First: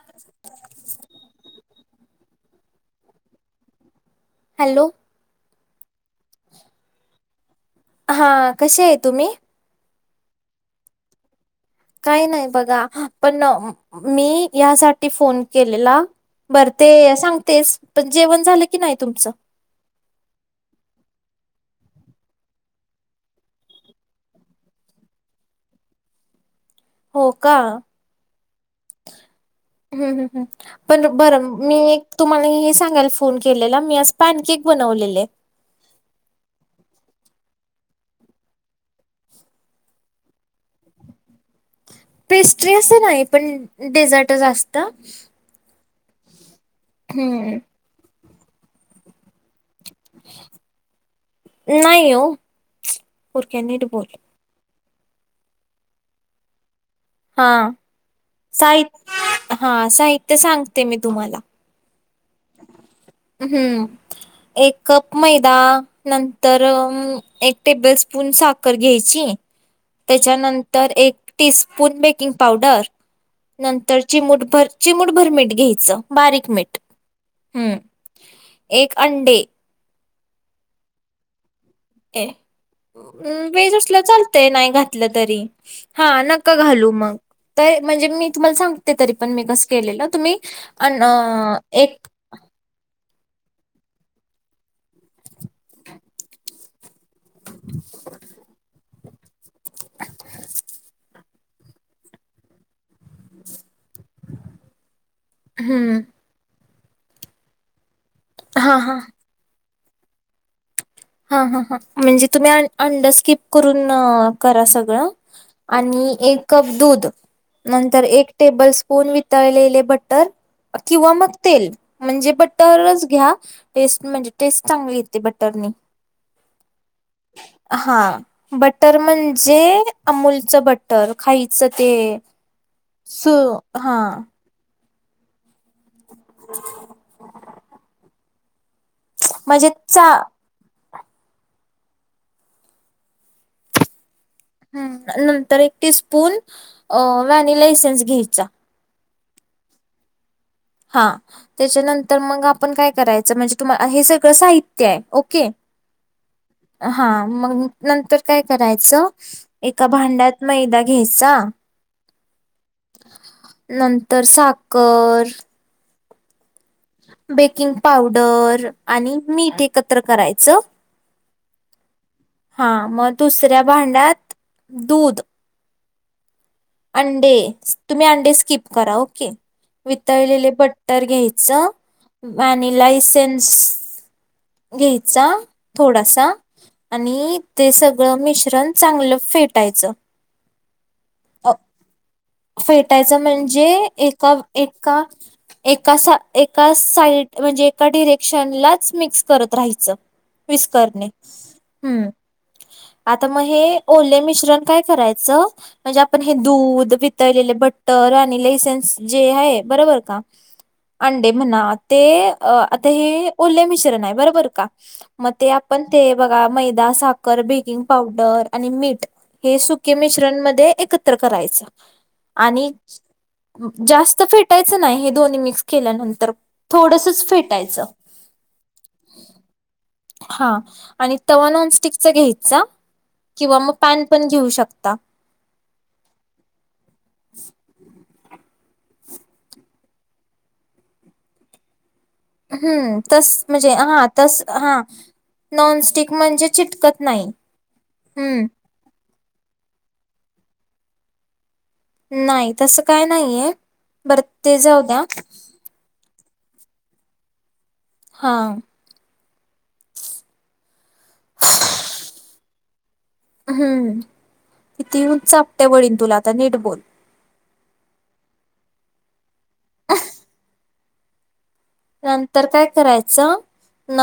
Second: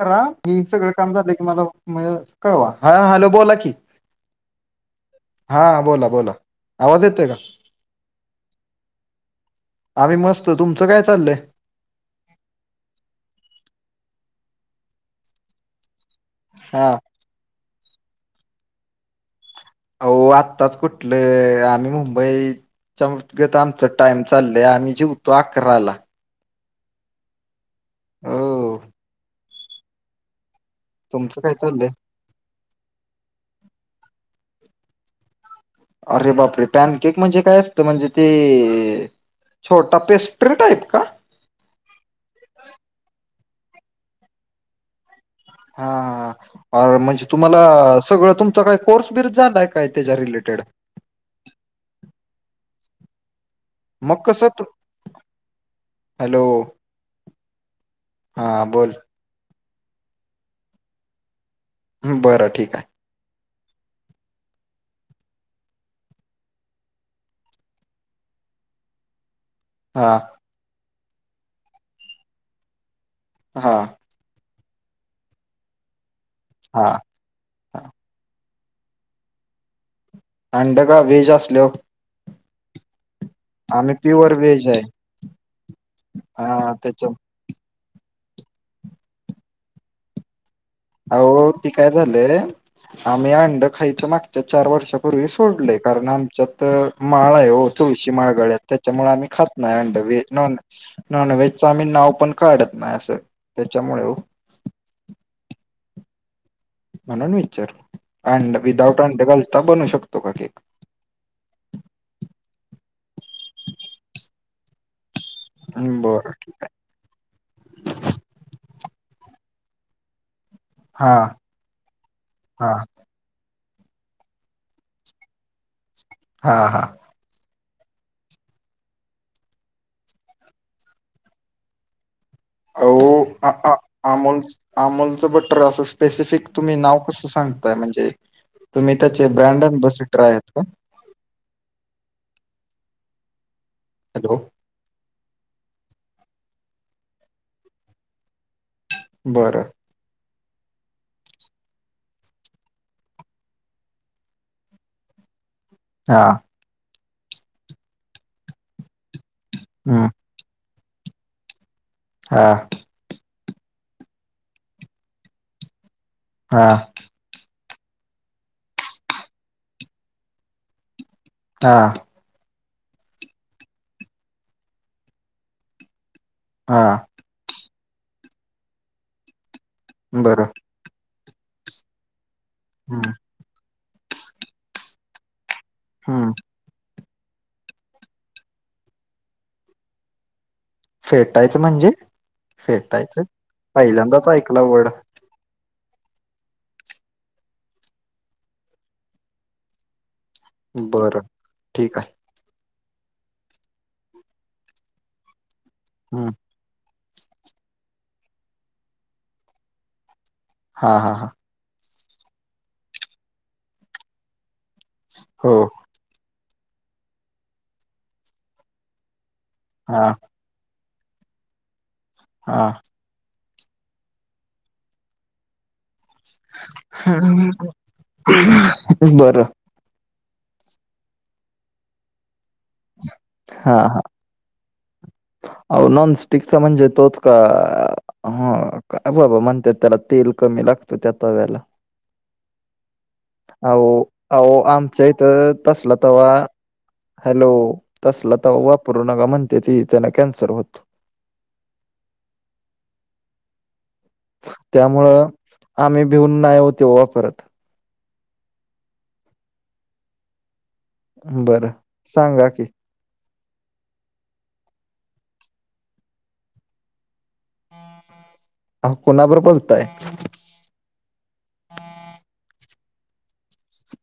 करा. मी सगळं काम झालं की मला म्ह कळवा. ह हॅलो. बोला की. हॅलो. हा. बोला, बोला. आवाज येतोय का? हा. कसे हाय तुम्ही? आम्ही मस्त. तुमचं काय चाललंय? काही नाही बघा. पण मी यासाठी फोन केलेला - - बर हा ते सांगतेस. पण जेवण झालं की नाही तुमचं? आयो आत्ताच कुठलं, आम्ही मुंबईत. च्या मृतगत आमचा टाम चालय. आम्ही जेवतो अकराला. हो का. हो ह्, ह, ह. पण बर तुमचं काय मी चाललंय एक - - तुम्हाला हे सांगायला फोन केलेला मी आज पॅनकेक बनवलेले अरे बापरे पॅन केक म्हणजे काय असतं म्हणजे ते छोटा पेस्ट्री टाईप का पेस्ट्री अस नाही पण डेझर्ट जास्त हा म्हणजे हम्म तुम्हाला सगळं तुमचा काही कोर्स बिर झालाय का इ त्याच्या रिलेटेड नाही हो होरकनी मक्कसत हॅलो हा हा बोल साहित्य हा साहित्य सांगते मी तुम्हाला बरं ठीक आहे हम्म एक कप मैदा नंतर एक टेबल स्पून साखर घ्यायची हा त्याच्यानंतर एक टीस्पून बेकिंग पावडर हा नंतर चिमूटभर चिमुूटभर मीठ घ्यायचं बारीक मीठ हा हम्म हा एक अंडे अंड का व्ेज असल ए वेज असलं प्युअर चालतय व्हेज नाही आहे घातलं तरी हा नका हा घालू त्याच्या मग तर म्हणजे मी तुम्हाला सांगते तरी पण मी कस केलेलं तुम्ही अन अह अ, ते काय एक झालंय आम्ही अंड खायच मागच्या चार वर्षापूर्वी सोडलेय कारण आमच्या तर माळा आहे थोडीशी माळ गळत त्याच्यामुळे आम्ही खात नाही वहे नॉन व्हे ना ना वेहेज चामीन नाव पण काढत नाही असं त्याच्यामुळे हम्म म्हणून विचार अड हा हा विदाउट अ गल् बनू शकतो का केक हां हां हां म्हणजे तुम्ही अंडरस्किप करून करा सगळं आणि बर एक कप दूध नंतर एक टेबल स्पून वितळलेले बटर किंवा हा मग तेल म्हणजे हा बटटरच घ्या टेस्ट म्हणजे टेस्ट चांगली येते बटर हा हा हा बटर म्हणजे अमूलचं बटर खायच ते अहो स आ आ हा अमोल अमोलचं बटर असं स्पेसिफिक तुम्ही नाव कसं सांगताय म्हणजे तुम्ही त्याचे म्हणजे ब्रँडन बस चा रा आहेत का हॅलो ह् नंतर एक टी स्पून व्हॅनिला एसेनस घ्यायचा बरं हा त्याच्यानंतर मग आपण काय करायचं म्हणजे तुम्हाला हे सगळं साहित्य आहे ओके हा हा मग नंतर काय करायचं एका हम्म भांड्यात मैदा घ्याचा हा नंतर साखर हा बेकिंग पावडर आणि मीठ एकत्र करायचं तर हा मग दुसऱ्या भांड्यात दूध हा. तुम् अंकप करा ओके ब बरं र घ्यायच आणिनी हम्म लायसेन्स घ्यायचा. थोडासा हम्म आणि ते सगळं मिश्रण चांगलं फेटायचं. अ, फेटायचं म्हणजे फेटायचं म्हणजे पहिल्यांदाच एका ऐकला वर्ड एका एका एका साइड म्हणजे एका डिरेक्शन लाच मिक्स करत राहायचं. विस्कणे बरं ठीक हम्म. आहे आता मग हे ओले मिश्रण काय करायचं म्हणजे आपण हम्म हे दूध तळलेले भट्टर आणि लेसन्स जे आहे बरोबर का हा हा हा अंडे म्हणत. ते आता हे ओले मिश्रण आहे बरोबर का मग ते हो आपण ते बघा मैदा साखर बेकिंग पावडर आणि मीठ. हे सुके हा मिश्रण म एकत्र करायचं हा आणि जास्त फेटायचं नाही हे दोन्ही मिक्स केल्यानंतर थोडसच फेटायचं. बरं. हा आणि तव्हा नॉनस्टिकचा घ्यायचा किंवा मग पॅन पण घेऊ शकता. अ नॉनस्टिकचा म्हणजे तोच का? हा का बाबा म्हणतेात त्याला तेल कमी लागतो त्या तव्याला हम्म. तस म्हणजे अहो, हा तस अहो हा आमच्या इथं तसला नॉनस्टिक तवा म्हणजे चिटकत नाही. हॅलो तसला हम्म तर वापरू नका म्हणते ती त्यांना कॅन्सर होतो. नाही तसं काय नाहीये बरं ते जाऊ द्या. त्यामुळं आम्ही भिऊन नाही होतेव्हा परत हां. बरं सांगा कि हम्म कितीेन चापते वडन तुला आता नीट बोल. अ कुणाबरोब पचतय. नंतर काय करायचं. न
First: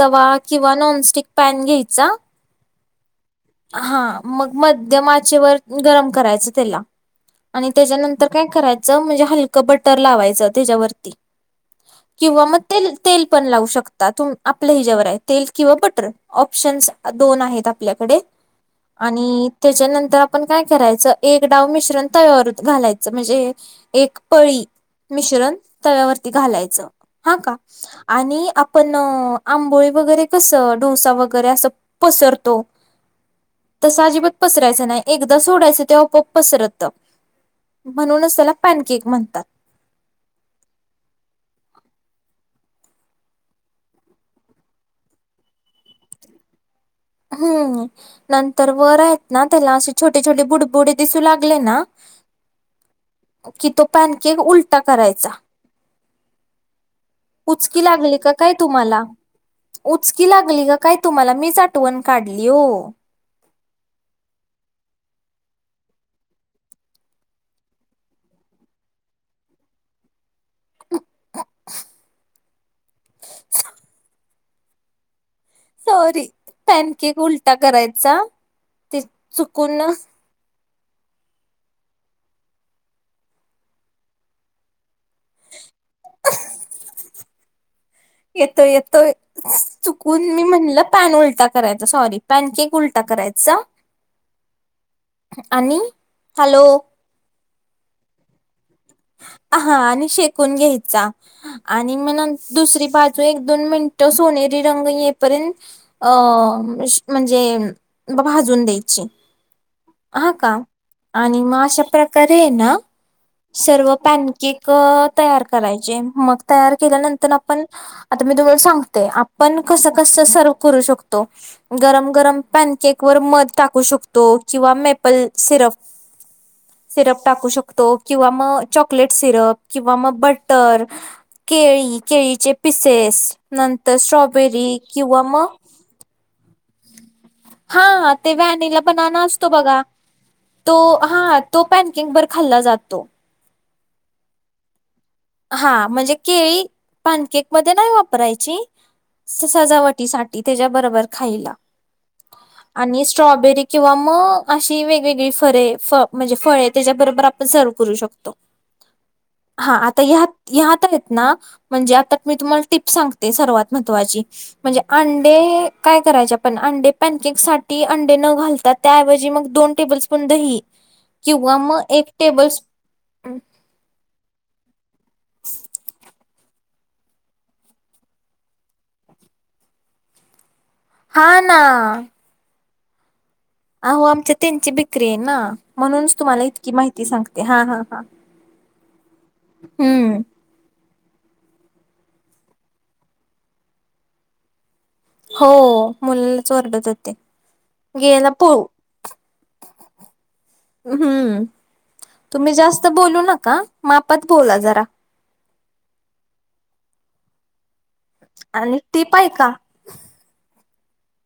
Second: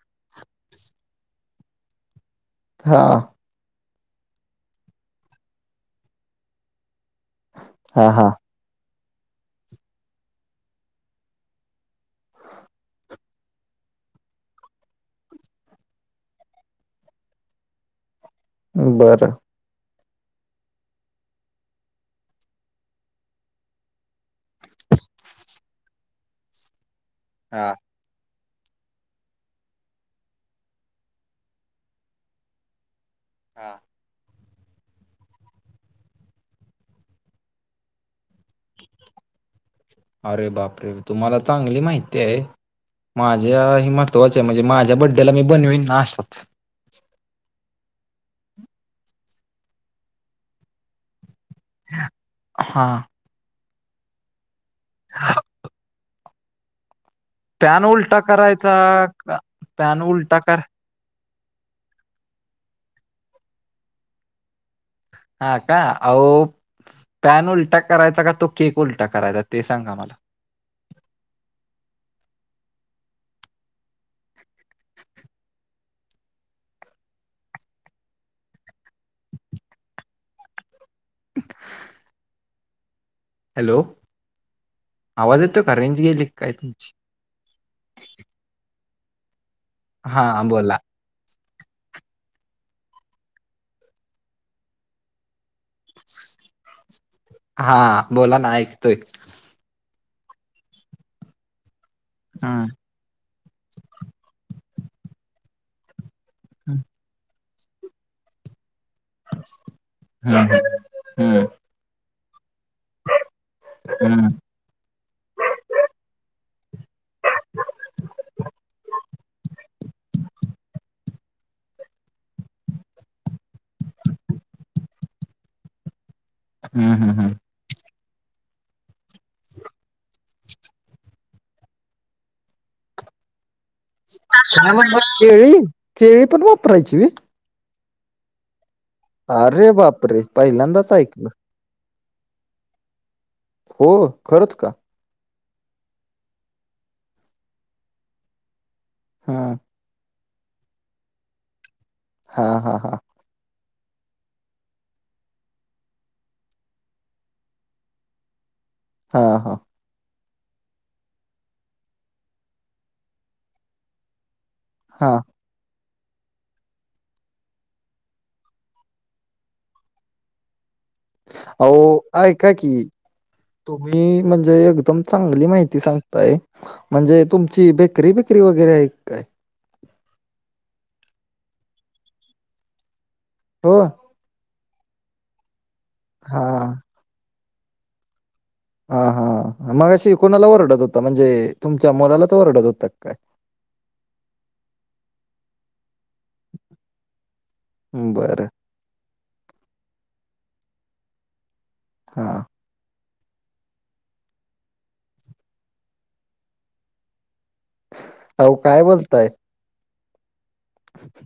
तवा किंवा नॉनस्टिक पॅन घ्यायचा हा. हा मग मध्य आचेवर गरम करायचं त्याला आणि हां, त्याच्यानंतर हां. काय करायचं म्हणजे हलकं बटर लावायचं त्याच्यावरती किंवा मग ते तेल पण लावू शकता तु आपल्या हिच्यावर आहे तेल किंवा बटर. ऑप्शन्स दोन आहेत आपल्याकडे बरं. आणि त्याच्यानंतर आपण काय करायचं एक डाव मिश्रण तयावरत घालायचं म्हणजे एक पळी मिश्रण तव्यावरती घालायचं हा का? हां, आणि आपण आंबोळी वगैरे कसं डोसा वगैरे असं. पसरतो तस अजिबात पसरायचं नाही एकदा सोडायचं तेव्हा पप पसरत म्हणूनच त्याला पॅनकेक म्हणतात. अरे बापरे तुम्हाला चांगली माहिती आहे. माझ्या हे महत्वाचे म्हणजे माझ्या बड्डेला मी बनवीन ना अशाच हम्म नंतर वर आहेत ना त्याला असे छोटे छोटे बुडबुडी लाग हां. त पनक उल. ा करायचा उचकी पॅन लागली उलटा का काय करायचा तुम्हाला का पॅन उचकी उलटा कर लागली का? काय तुम्हाला मीच आठवण काढली हो. हा का आ. पॅन उलटा करायचा का तो केक उलटा करायचा ते सांगा मला [unintelligible] [inaudible] सॉरी पॅनकक उलटा करायचा ते चुकून ह हॅलो आवाज येतो कारेंज घयलयतची येतो येतो चुकून मी हा बोला म्हणलं पॅन उलटा करायचा सॉरी पॅन केक उलटा करायचा आणि हॅलो हा बोला ना ऐकतोय हा आणि शेकून घ्यायचा आणि म हम्म, दुसरी बा ो एक दोन मिनिटं सोनेरी रंग येपर्यंत अ म्हणजे भाजून द्यायची हा हम्म, का आणि हम्म, मग अशा प्रकारे ना सर्व हम्म, पॅनकेक तयार करायचे मग तयार केल्यानंतर आपण आ मी तुमला सांगते पण कसं कसं सर्व करू शकतो गरम गरम पॅनकेक वर मध टाकू शकतो किंवा मेपल सिरप हम्म, हम्म, सिरप हम्म. टाकू शकतो किंवा मग चॉकलेट सिरप किंवा मग बटर केळी केळीचे पिसेस नंतर काय स्ट्रॉबेरी म्हणला? किंवा मग केळी केळी पण वापरायची वी हा ते व्हॅनिला बणाना असतो अरे बघा बापरे तो पहिल्यांदाच ऐकलं हा तो पॅनकंग भर खाल्ला जातो हो खरंच का हा म्हणजे केळी पानकेक मध्ये नाही वापरायची हा सजावटी साठ त्याब ख हा हा हा स किंवा मग अशी वेगवेगळी फरे फ म्हणजे फळे त्याच्याबरोबर आपण सर्व करू शकतो ह हा हा हा आता ह्यात आहेत ना म्हणजे आता मी तुम्हाला टिप् सांगते सर्वात महत्त्वाची म्हणजे हा अंडे काय करायचे आपण अंडे पॅनकक साठी अंडे न घालताात त्याऐवजी मग दोन टेबल स्पून दही किंवा मग अहो एक टेबल ऐका स् की तुम्ही म्हणजे एकदम चांगली माहिती सांगताय म्हणजे तुमची बेकरी बेकरी वगैरे एक काय हा ना हो अहो आमच्या त्यांची बिक्री आहे ना म्हणूनच हा तुम्हाला इतकी माहिती सांगते हा हा हां हा हा मग अशी हं. कुणाला ओरडत होता म्हणजे तुमच्या मुलाला तर रडत होतात काय हो मुलालाच ओरडत होते गेला बरं पळू हम्म हा तुम्ही जास्त बोलू नका मापात बोला जरा अह आणि काय टिप बोलताय ऐका, अच्छा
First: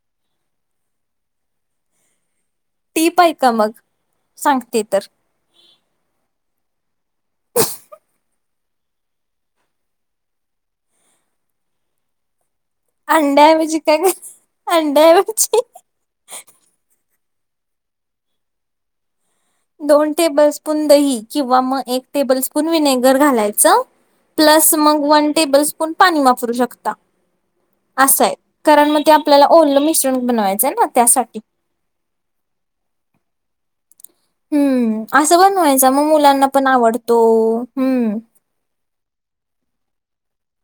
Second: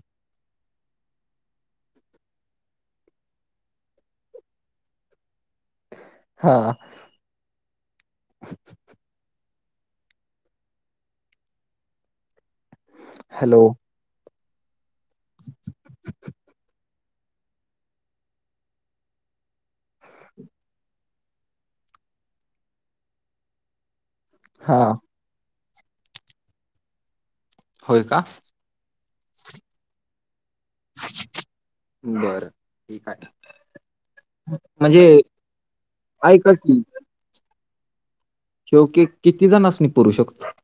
टीप आहे का मग सांगते तर हा [unintelligible] ह हॅलो अडामज का अडामची दोन टेबल स्पून दही किंवा मग एक टेबल स्पून विनेगर घालायचं प्लस हा मग वन टेबल स्पून पाणी वापरू शकता होय का असंय कारण मग ते आपल्याला ओरलं मिश्रण बनवायचंय ना त्यासाठी बरं ठीक आहे हम्म म्हणजे असं बनवायचं मग मुलांना ऐका पण आवडतो हम्म शेव की किती जण अस नि पुू शकतो.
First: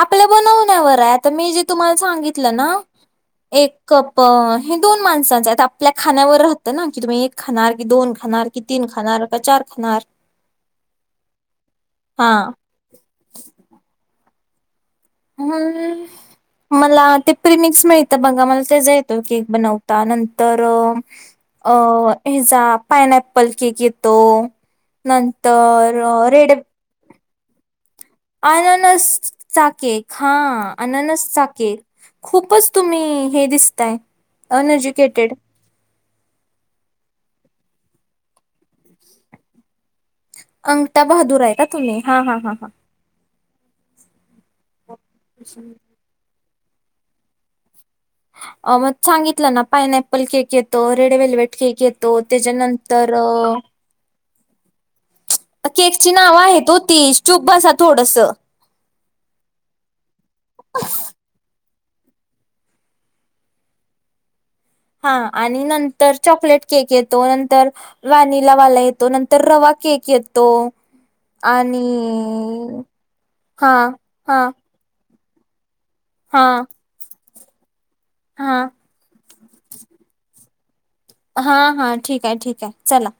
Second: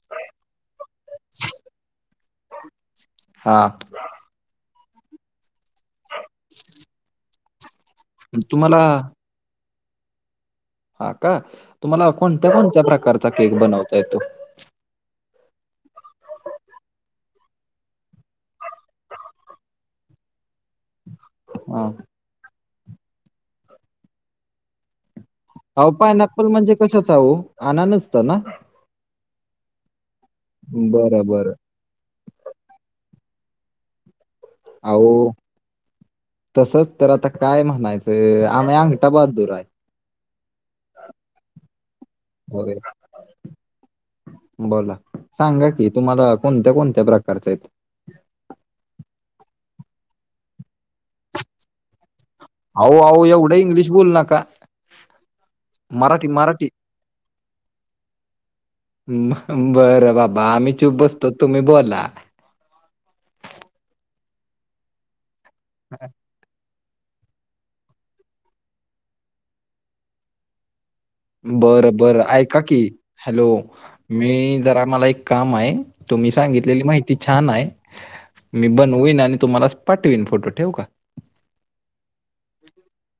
आपल्या बनवण्यावर आहे आता मी जे तुम्हाला सांगितलं ना हा एक कप प हे दोन माणसांचं आपल्या खाण्यावर राहतं ना की तुम्ही एक खनणार की दोन खनार कि तुम्हाला तीन खनणार का चार खनार. हा का तुम्हाला कोणत्या कोणत्या प्रकारचा केक बनवता येतो. हम्. मला ते प्रिमिक्स मिळत बघा मला तेच येतं केक बनवता नंतर अ हा हचा पाइन पल केक येतो. नंतर रेडे. कसचह आननचत ना. अनस चाके हा अननस बरं बरं चाके. खूपच तुम्ही हे दिसताय. आऊ. अनएज्युकेटेड तसच तर आता काय म्हणायचं आम्ही अंगठा बहादूर आहे. अंकता बहादूर आहे का तुम्ही हा हां हां हां. वगैरे बोला सांगा कि तुम्हाला कोणत्या कोणत्या प्रकारच आहेत. अ मग सांगितलं ना पायन अपल केक येतो रेड वलवेट केक येतो. तो त्याच्यानंतर बोल नका. केकची मराठी नाव मराठी आहेत हो त चुपा थोडस. बरं बाबा आम्ही चूप बसतो तुम्ही बोला. हा आणि नंतर चॉकलेट. केक येतो नंतर व्हॅनिलावाला येतो नंतर रवा केक येतो. आणि बरं बरं ऐका की हॅलो हा मी हा जरा मला एक काम आहे तुम् हा सांगितली माहिती छान आहे हा मी ब होईन आणि तुम्हाला पाठवीन फोटो ठेव का? हा हा ठीक आहे ठीक आहे चला.